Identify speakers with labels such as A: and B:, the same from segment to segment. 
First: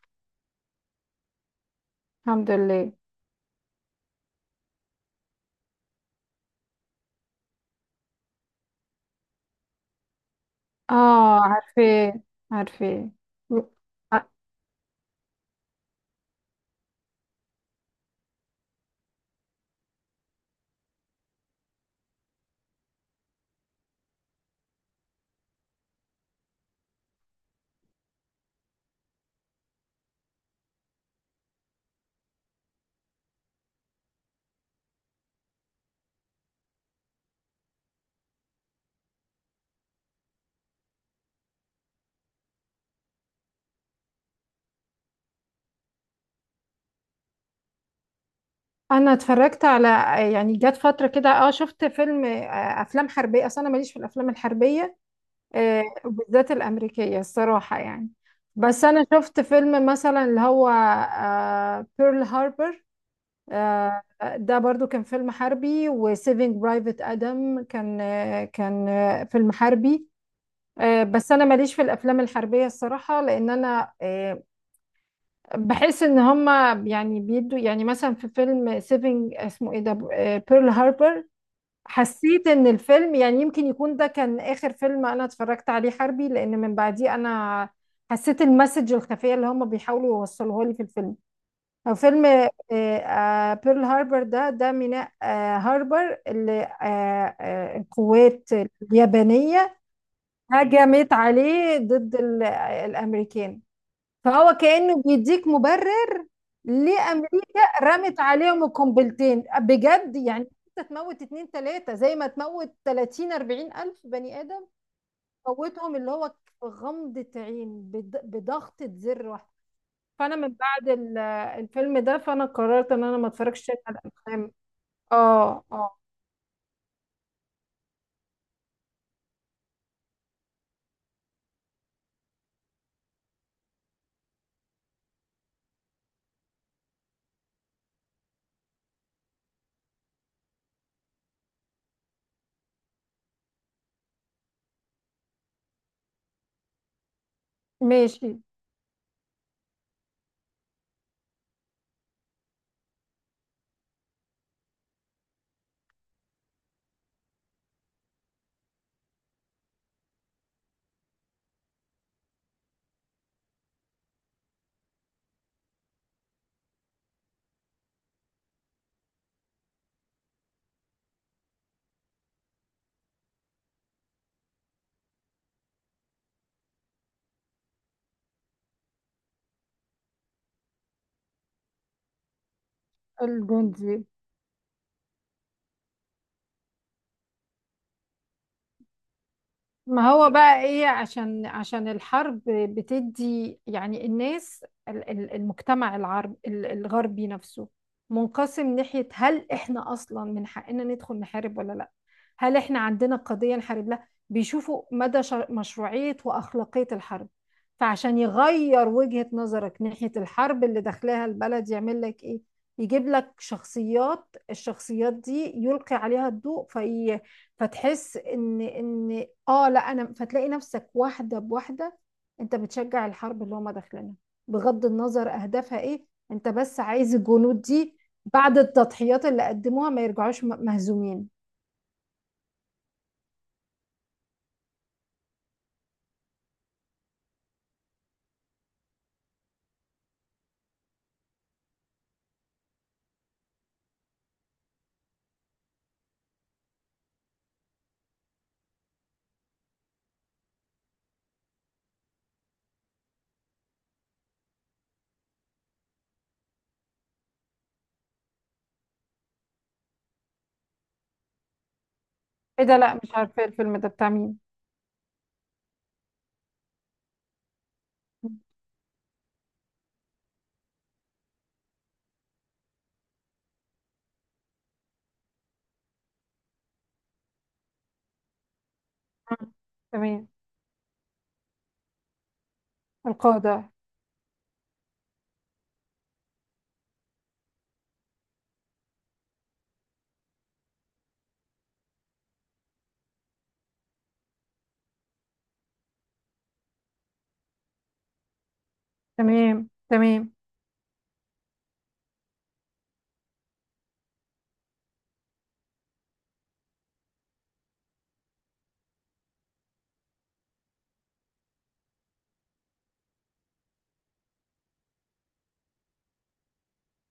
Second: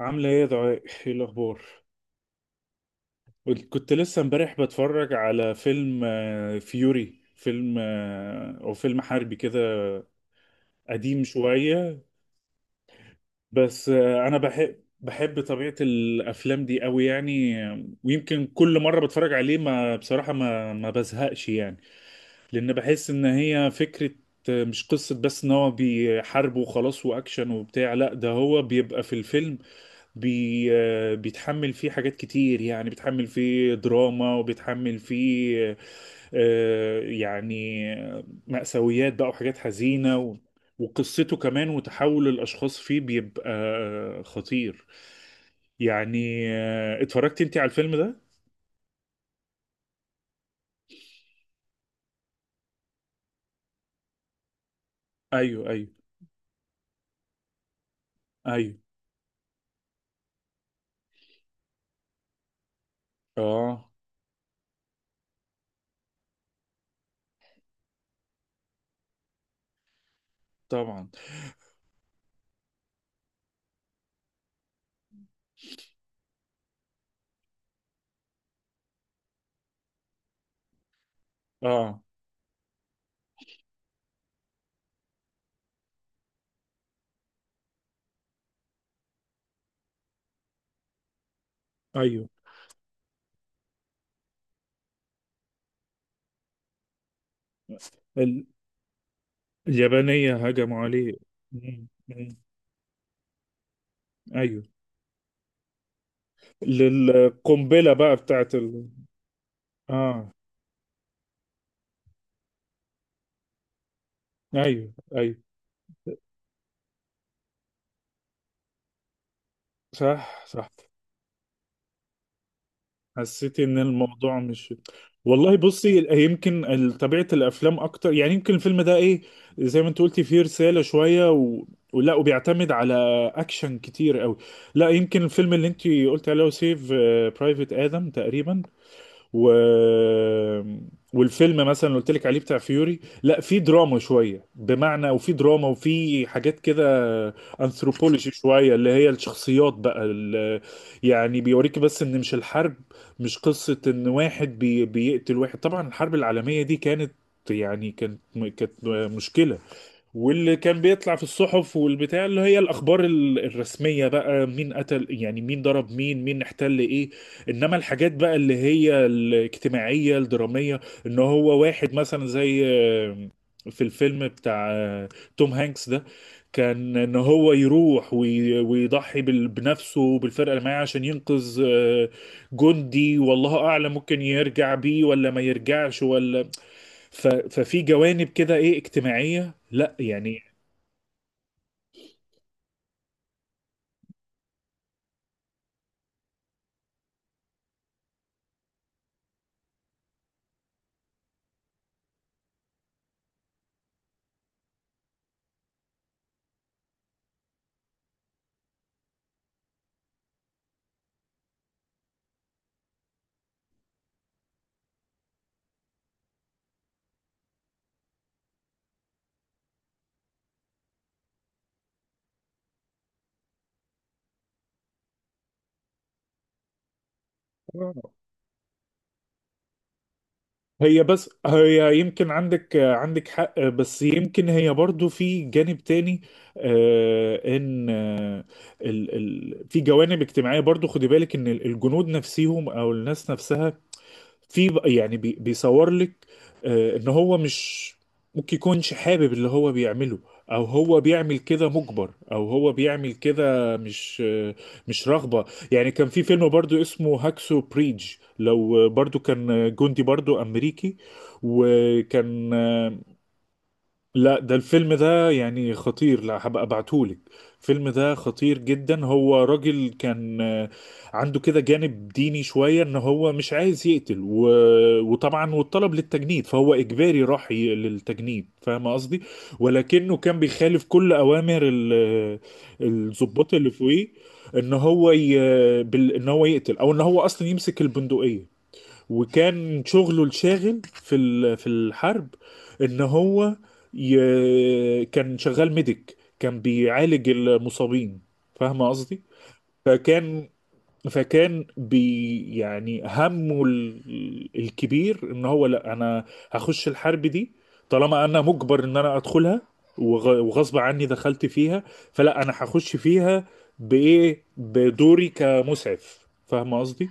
A: عاملة ايه يا دعاء؟ ايه الأخبار؟
B: الحمد لله.
A: كنت لسه امبارح بتفرج على فيلم، فيوري، فيلم أو فيلم حربي كده، قديم
B: اه
A: شوية.
B: عارفة. عارفة.
A: بس أنا بحب بحب طبيعة الأفلام دي أوي، يعني ويمكن كل مرة بتفرج عليه ما بصراحة ما بزهقش يعني. لان بحس ان هي فكرة، مش قصة بس ان هو بيحارب وخلاص واكشن وبتاع. لا، ده هو بيبقى في الفيلم بي آه، بيتحمل فيه حاجات كتير، يعني بيتحمل فيه دراما وبيتحمل فيه يعني مأساويات بقى وحاجات حزينة وقصته كمان، وتحول الأشخاص فيه بيبقى خطير يعني. اتفرجت انت على الفيلم ده؟
B: انا اتفرجت على، يعني جت فترة كده شفت فيلم، افلام حربية. اصل انا ماليش في الافلام الحربية،
A: ايوه، ايوه،
B: وبالذات الامريكية الصراحة يعني.
A: ايوه.
B: بس انا شفت فيلم مثلا اللي هو بيرل هاربر.
A: اه،
B: ده برضو كان فيلم حربي، وسيفينج برايفت ادم كان فيلم حربي.
A: طبعا.
B: بس انا ماليش في الافلام الحربيه الصراحه لان انا، بحس ان هما يعني بيدوا، يعني مثلا في فيلم سيفنج، اسمه ايه ده؟ بيرل هاربر.
A: اه،
B: حسيت ان الفيلم، يعني يمكن يكون ده كان اخر فيلم انا اتفرجت عليه حربي، لان من بعديه انا حسيت المسج الخفية اللي هما بيحاولوا يوصلوها لي في الفيلم. هو فيلم
A: ايوه.
B: بيرل هاربر ده ميناء هاربر، اللي
A: ال-
B: القوات اليابانية
A: اليابانية هجموا عليه.
B: هجمت عليه
A: مم.
B: ضد
A: مم.
B: الامريكان. فهو
A: ايوه،
B: كأنه بيديك مبرر ليه أمريكا
A: للقنبلة بقى
B: رمت
A: بتاعت
B: عليهم القنبلتين بجد
A: اه،
B: يعني. أنت تموت اتنين تلاتة زي ما تموت 30 40 ألف بني آدم.
A: ايوه، ايوه.
B: موتهم اللي هو غمضة عين، بضغطة زر واحدة. فأنا
A: صح،
B: من
A: صح.
B: بعد الفيلم ده، فأنا قررت إن أنا ما
A: حسيت
B: أتفرجش
A: ان
B: تاني على
A: الموضوع
B: الأفلام.
A: مش... والله
B: آه. آه.
A: بصي، يمكن طبيعة الافلام اكتر، يعني يمكن الفيلم ده ايه، زي ما انت قلتي فيه رسالة شوية، و... ولا، وبيعتمد على اكشن كتير قوي. لا، يمكن الفيلم اللي انت قلت عليه سيف برايفت ادم تقريبا، و... والفيلم مثلا اللي قلت لك عليه بتاع فيوري، لا في دراما شويه، بمعنى وفي دراما وفي حاجات كده
B: ماشي.
A: انثروبولوجي شويه، اللي هي الشخصيات بقى يعني بيوريك بس ان مش الحرب. مش قصه ان واحد بيقتل واحد. طبعا الحرب العالميه دي كانت، يعني كانت كانت مشكله. واللي كان بيطلع في الصحف والبتاع، اللي هي الاخبار الرسميه بقى، مين قتل، يعني مين ضرب، مين احتل ايه. انما الحاجات بقى اللي هي الاجتماعيه الدراميه، ان هو واحد مثلا زي في الفيلم بتاع توم هانكس ده، كان ان هو يروح ويضحي بنفسه وبالفرقه اللي معاه عشان ينقذ جندي، والله اعلم
B: الجندي.
A: ممكن يرجع بيه ولا ما يرجعش ولا. ففي جوانب كده ايه اجتماعيه، لا
B: ما هو
A: يعني.
B: بقى ايه؟ عشان الحرب بتدي يعني الناس، المجتمع الغربي نفسه منقسم. ناحية هل احنا اصلا من حقنا ندخل نحارب ولا لا؟ هل احنا عندنا قضية نحارب لها؟ بيشوفوا مدى مشروعية واخلاقية الحرب. فعشان يغير وجهة نظرك ناحية الحرب اللي داخلها البلد، يعمل لك ايه؟ يجيب لك شخصيات. الشخصيات دي يلقي عليها الضوء في، فتحس ان ان اه لا انا فتلاقي نفسك واحده بواحده انت بتشجع الحرب اللي هم داخلينها. بغض النظر اهدافها ايه، انت بس عايز الجنود دي بعد التضحيات اللي قدموها ما يرجعوش
A: هي
B: مهزومين.
A: بس هي يمكن عندك عندك حق، بس يمكن هي برضو في جانب تاني، ان ال في جوانب اجتماعية برضو، خدي بالك ان الجنود نفسهم او الناس نفسها في يعني بيصور لك ان هو مش ممكن يكونش حابب اللي هو بيعمله، او هو بيعمل كده مجبر، او هو بيعمل كده مش مش رغبة. يعني كان في فيلم برضو اسمه هاكسو بريدج، لو برضو كان جندي برضو امريكي، وكان
B: ايه ده؟ لا مش عارفه الفيلم ده بتاع مين.
A: لا ده الفيلم ده يعني خطير، لا هبقى ابعتهولك. الفيلم ده خطير جدا. هو راجل كان عنده كده جانب ديني شوية، ان هو مش عايز يقتل، و... وطبعا والطلب للتجنيد فهو اجباري، راح للتجنيد، فاهم قصدي؟
B: مم.
A: ولكنه
B: تمام.
A: كان بيخالف كل اوامر الضباط اللي
B: القاعده.
A: فوقيه، ان هو ي... بال... ان هو يقتل، او ان هو اصلا يمسك البندقية. وكان شغله الشاغل في في الحرب، ان هو ي... كان شغال ميديك، كان بيعالج المصابين، فاهم قصدي؟
B: تمام. تمام.
A: فكان، فكان بي يعني، همه الكبير، ان هو لا، انا هخش الحرب دي طالما انا مجبر ان انا ادخلها، وغصب عني دخلت فيها، فلا انا هخش فيها بايه، بدوري كمسعف، فاهم قصدي؟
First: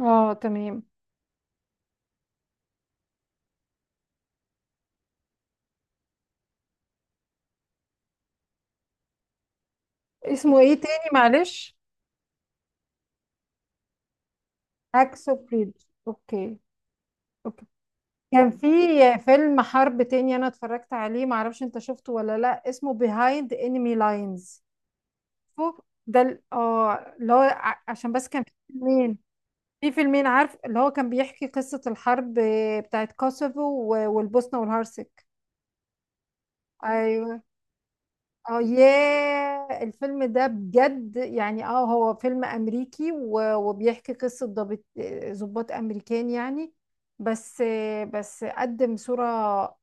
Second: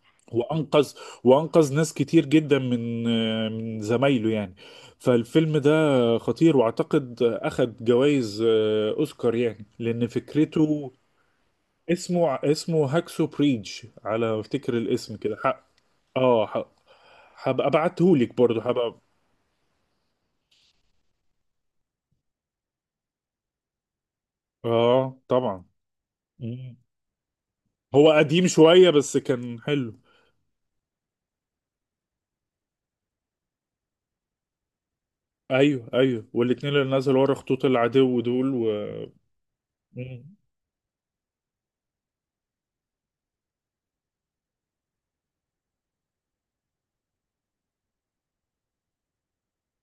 B: اه، تمام.
A: وانقذ، وانقذ ناس كتير جدا من زمايله يعني. فالفيلم ده خطير، واعتقد اخد جوائز اوسكار، يعني لان
B: اسمه ايه
A: فكرته...
B: تاني معلش؟
A: اسمه اسمه هاكسو بريدج على ما افتكر، الاسم
B: اكسو
A: كده حق.
B: بريدج.
A: اه،
B: اوكي.
A: حق. هبقى ابعتهولك
B: كان
A: برضه،
B: في
A: هبقى...
B: فيلم حرب تاني انا اتفرجت عليه، معرفش انت شفته ولا لا، اسمه Behind Enemy Lines.
A: اه طبعا.
B: شوف، ده
A: مم.
B: اللي هو،
A: هو
B: عشان بس كان
A: قديم
B: في
A: شوية بس
B: فيلمين.
A: كان
B: في
A: حلو.
B: فيلمين، عارف، اللي هو كان بيحكي قصة الحرب بتاعت كوسوفو والبوسنة والهرسك.
A: ايوه، ايوه، والاتنين اللي نزلوا ورا
B: ايوه.
A: خطوط العدو دول،
B: اه،
A: و...
B: ياه الفيلم
A: مم.
B: ده بجد يعني. اه، هو فيلم امريكي وبيحكي قصة ضابط، ضباط امريكان يعني. بس بس قدم صورة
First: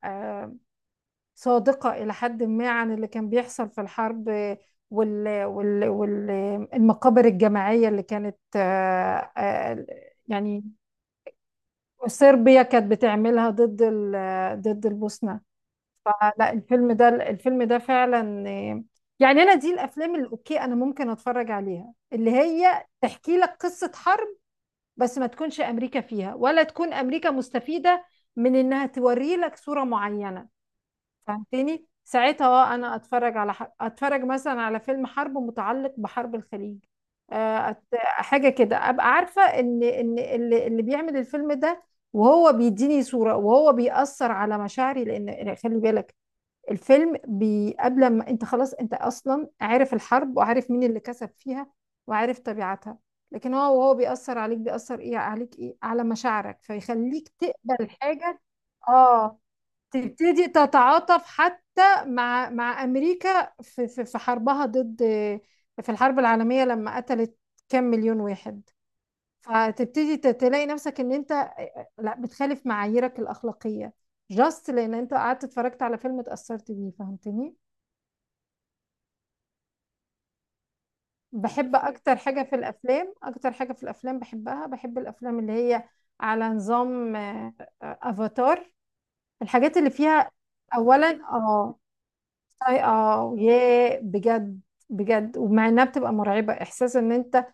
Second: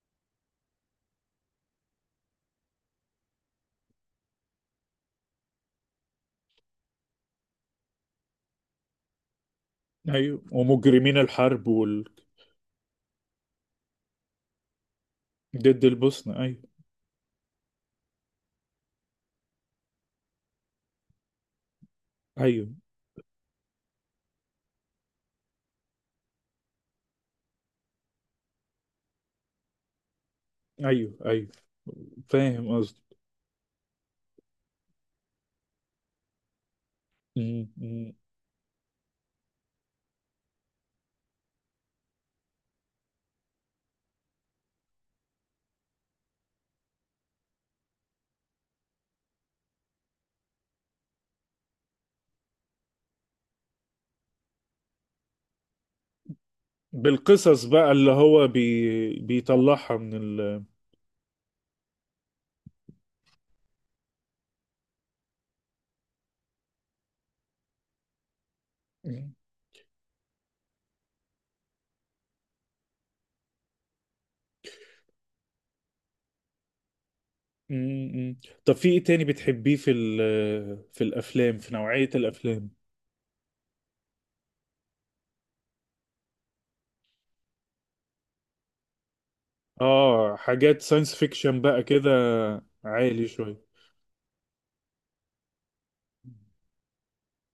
B: آه، صادقة إلى حد ما عن اللي كان بيحصل في الحرب، والمقابر الجماعية اللي كانت
A: ايوه،
B: يعني
A: ومجرمين الحرب
B: صربيا كانت بتعملها ضد ضد البوسنة.
A: ضد البوسنة،
B: فلا،
A: ايوه،
B: الفيلم ده فعلا، يعني أنا دي الأفلام اللي أوكي أنا ممكن أتفرج عليها، اللي
A: ايوه،
B: هي تحكي لك قصة حرب، بس ما تكونش أمريكا فيها، ولا تكون أمريكا مستفيدة من إنها توري لك صورة معينة.
A: ايوه، ايوه،
B: فهمتني ساعتها؟
A: فاهم
B: اه، انا
A: قصدي؟
B: اتفرج على، اتفرج مثلا على فيلم حرب متعلق بحرب الخليج،
A: م.
B: حاجه كده. ابقى عارفه ان اللي بيعمل الفيلم ده وهو بيديني صوره وهو بيأثر على مشاعري. لان خلي بالك الفيلم، قبل ما انت خلاص، انت اصلا عارف الحرب، وعارف مين اللي كسب فيها، وعارف طبيعتها. لكن هو وهو بيأثر عليك، بيأثر ايه عليك؟ ايه، على مشاعرك، فيخليك
A: بالقصص
B: تقبل
A: بقى، اللي
B: حاجه.
A: هو
B: اه،
A: بيطلعها من
B: تبتدي
A: ال...
B: تتعاطف حتى مع امريكا في حربها ضد، في الحرب العالميه، لما قتلت كام مليون واحد.
A: م-
B: فتبتدي تلاقي نفسك ان انت لا، بتخالف معاييرك الاخلاقيه جاست لان انت قعدت اتفرجت على فيلم اتاثرت بيه. فهمتني؟
A: م. طب في ايه تاني بتحبيه في ال... في الافلام، في
B: بحب
A: نوعية
B: اكتر حاجه في
A: الافلام؟
B: الافلام، اكتر حاجه في الافلام بحبها، بحب الافلام اللي هي على نظام افاتار، الحاجات اللي فيها.
A: اه، حاجات
B: اولا
A: ساينس فيكشن
B: اه.
A: بقى كده؟ عالي شوية.
B: ياه بجد، بجد. ومع انها بتبقى مرعبة احساس ان انت،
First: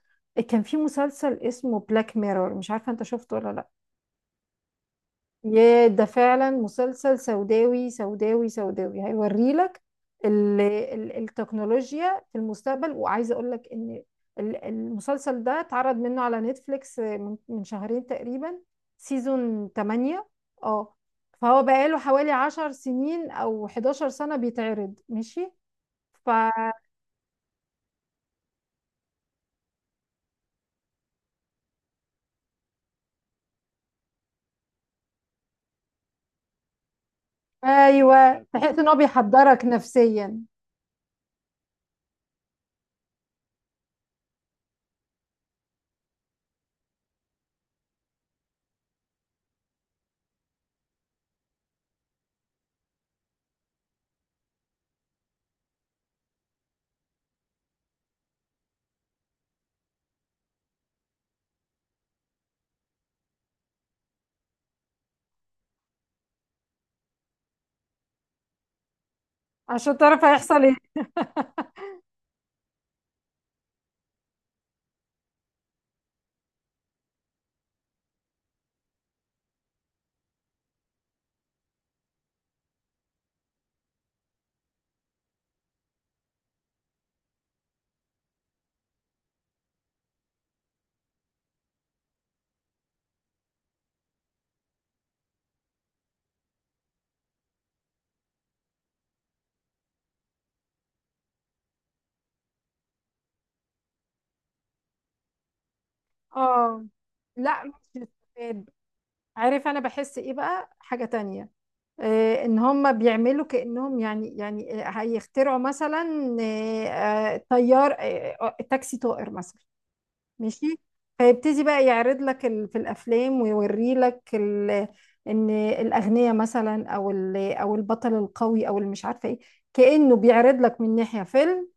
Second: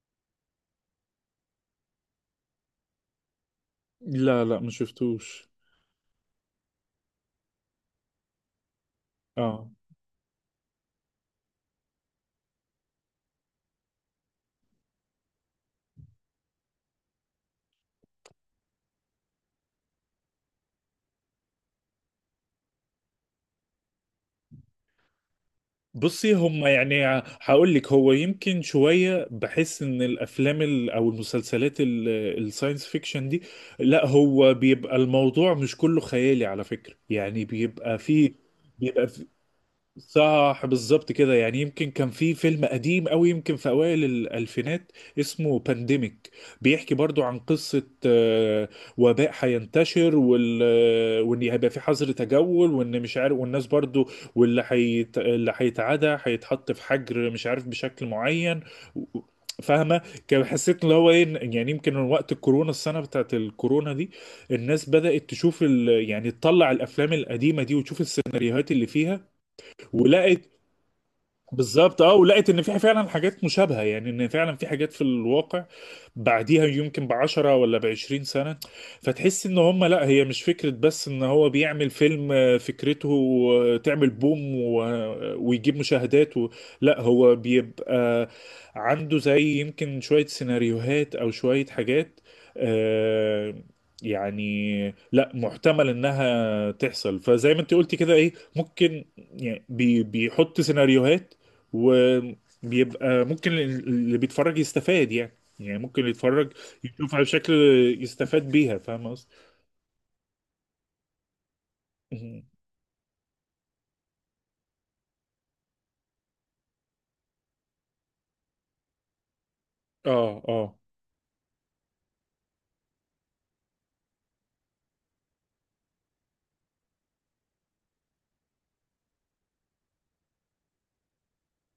B: كان في مسلسل اسمه بلاك ميرور، مش عارفة انت شفته ولا لا.
A: لا لا، ما شفتوش.
B: ياه، ده فعلا مسلسل سوداوي سوداوي سوداوي،
A: اه،
B: هيوريلك ال ال التكنولوجيا في المستقبل. وعايزة اقول لك ان المسلسل ده اتعرض منه على نتفليكس من شهرين تقريبا، سيزون 8. اه، فهو بقاله حوالي 10 سنين او 11 سنة بيتعرض. ماشي. ف،
A: بصي، هم يعني هقول لك، هو يمكن شوية بحس ان الافلام او المسلسلات الساينس فيكشن دي، لا هو بيبقى الموضوع مش كله خيالي على فكرة، يعني بيبقى فيه،
B: ايوه، بحيث ان هو
A: بيبقى
B: بيحضرك نفسيا
A: صح بالظبط كده. يعني يمكن كان في فيلم قديم أوي، يمكن في أوائل الألفينات، اسمه بانديميك، بيحكي برضو عن قصة وباء هينتشر، وال... وإن هيبقى في حظر تجول، وإن مش عارف، والناس برضو اللي هيتعدى هيتحط في حجر مش عارف بشكل معين، و- فاهمة؟ كان حسيت اللي هو ايه، يعني يمكن من وقت الكورونا، السنة بتاعت الكورونا دي، الناس بدأت تشوف ال... يعني تطلع الأفلام القديمة دي وتشوف السيناريوهات اللي فيها.
B: عشان تعرف
A: ولقت
B: هيحصل ايه.
A: بالظبط، اه، ولقيت ان في فعلا حاجات مشابهه، يعني ان فعلا في حاجات في الواقع بعديها يمكن ب10 ولا ب20 سنة. فتحس ان هم لا، هي مش فكره بس ان هو بيعمل فيلم فكرته تعمل بوم، ويجيب مشاهدات و... لا هو بيبقى عنده زي يمكن شويه سيناريوهات او شويه حاجات، آه، يعني لا، محتمل انها تحصل، فزي ما انت قلتي كده ايه ممكن، يعني بيحط سيناريوهات، وبيبقى ممكن اللي بيتفرج يستفاد، يعني ممكن اللي يتفرج
B: اه.
A: يشوفها بشكل
B: لا، مش
A: يستفاد
B: بتستفاد.
A: بيها، فاهم قصدي؟
B: عارف انا بحس ايه بقى؟ حاجة تانية.
A: مهم.
B: آه، ان هم بيعملوا كأنهم يعني هيخترعوا مثلا، طيار، تاكسي طائر مثلا،
A: اه،
B: ماشي.
A: اه.
B: فيبتدي بقى يعرض لك في الافلام، ويوري لك ان الاغنياء مثلا، او البطل القوي، او اللي مش عارفه ايه. كأنه بيعرض لك من ناحية فيلم.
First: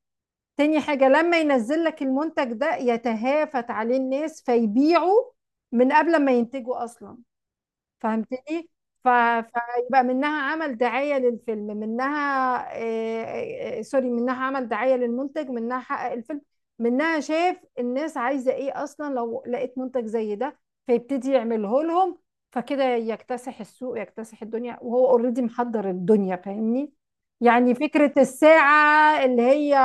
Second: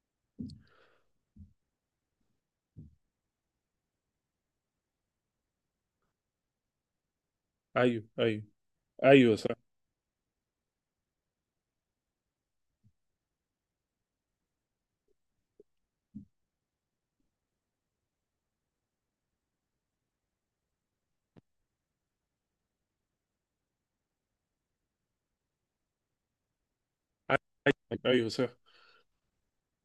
B: تاني حاجة، لما ينزل لك المنتج ده يتهافت عليه الناس، فيبيعوا من قبل ما ينتجوا أصلا.
A: ايوه، ايوه.
B: فهمتني؟
A: ايوه، صح.
B: فيبقى منها عمل دعاية للفيلم، منها سوري، منها عمل دعاية للمنتج، منها حقق الفيلم، منها شاف الناس عايزة ايه اصلا لو لقيت منتج زي ده، فيبتدي يعمله لهم. فكده يكتسح السوق، يكتسح الدنيا، وهو اوريدي محضر الدنيا. فاهمني؟ يعني فكرة
A: ايوه، صح.
B: الساعة اللي هي،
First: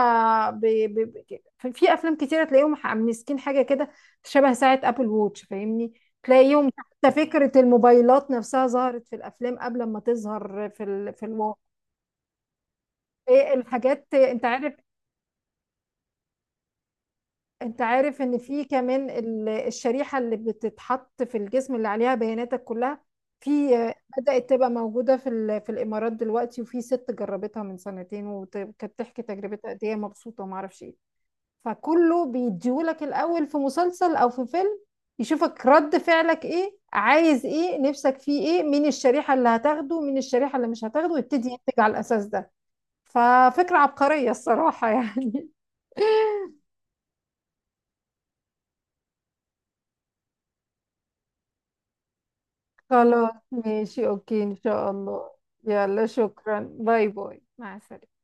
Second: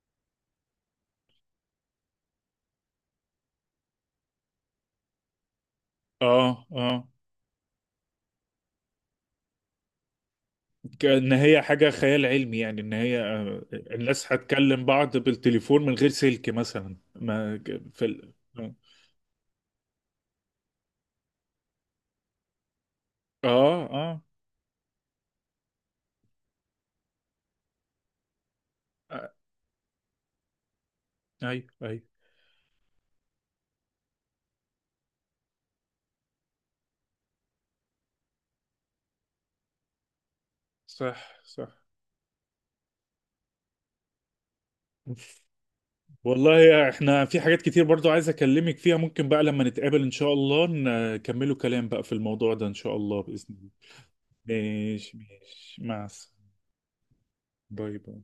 B: ب... ب... في أفلام كتيرة تلاقيهم مسكين حاجة كده شبه ساعة أبل ووتش، فاهمني.
A: اه،
B: تلاقيهم،
A: اه.
B: ده فكرة الموبايلات نفسها ظهرت في الأفلام قبل ما تظهر في في
A: كأن هي
B: الواقع.
A: حاجة خيال علمي، يعني ان هي
B: إيه الحاجات؟
A: الناس
B: أنت عارف،
A: هتكلم بعض بالتليفون من غير سلك، مثلا ما
B: أنت
A: في
B: عارف
A: ال...
B: إن في كمان الشريحة اللي بتتحط في الجسم اللي عليها بياناتك كلها، في
A: اه، اه.
B: بدأت تبقى موجودة في في الإمارات دلوقتي، وفي ست جربتها من سنتين وكانت تحكي
A: آه،
B: تجربتها قد إيه هي مبسوطة وما أعرفش إيه.
A: ايوه، ايوه.
B: فكله بيديهولك الاول في مسلسل او في فيلم، يشوفك رد فعلك ايه، عايز ايه، نفسك فيه ايه، مين الشريحة اللي هتاخده، مين الشريحة اللي مش هتاخده،
A: صح،
B: ويبتدي ينتج
A: صح.
B: على الاساس ده. ففكرة عبقرية الصراحة يعني.
A: والله احنا في حاجات كتير برضو عايز اكلمك فيها، ممكن بقى لما نتقابل ان شاء الله نكملوا كلام بقى في الموضوع ده ان شاء الله
B: خلاص
A: بإذن الله.
B: ماشي، اوكي، ان شاء
A: ماشي،
B: الله.
A: ماشي، مع
B: يلا
A: السلامة.
B: شكرا، باي باي، مع
A: باي باي.
B: السلامة.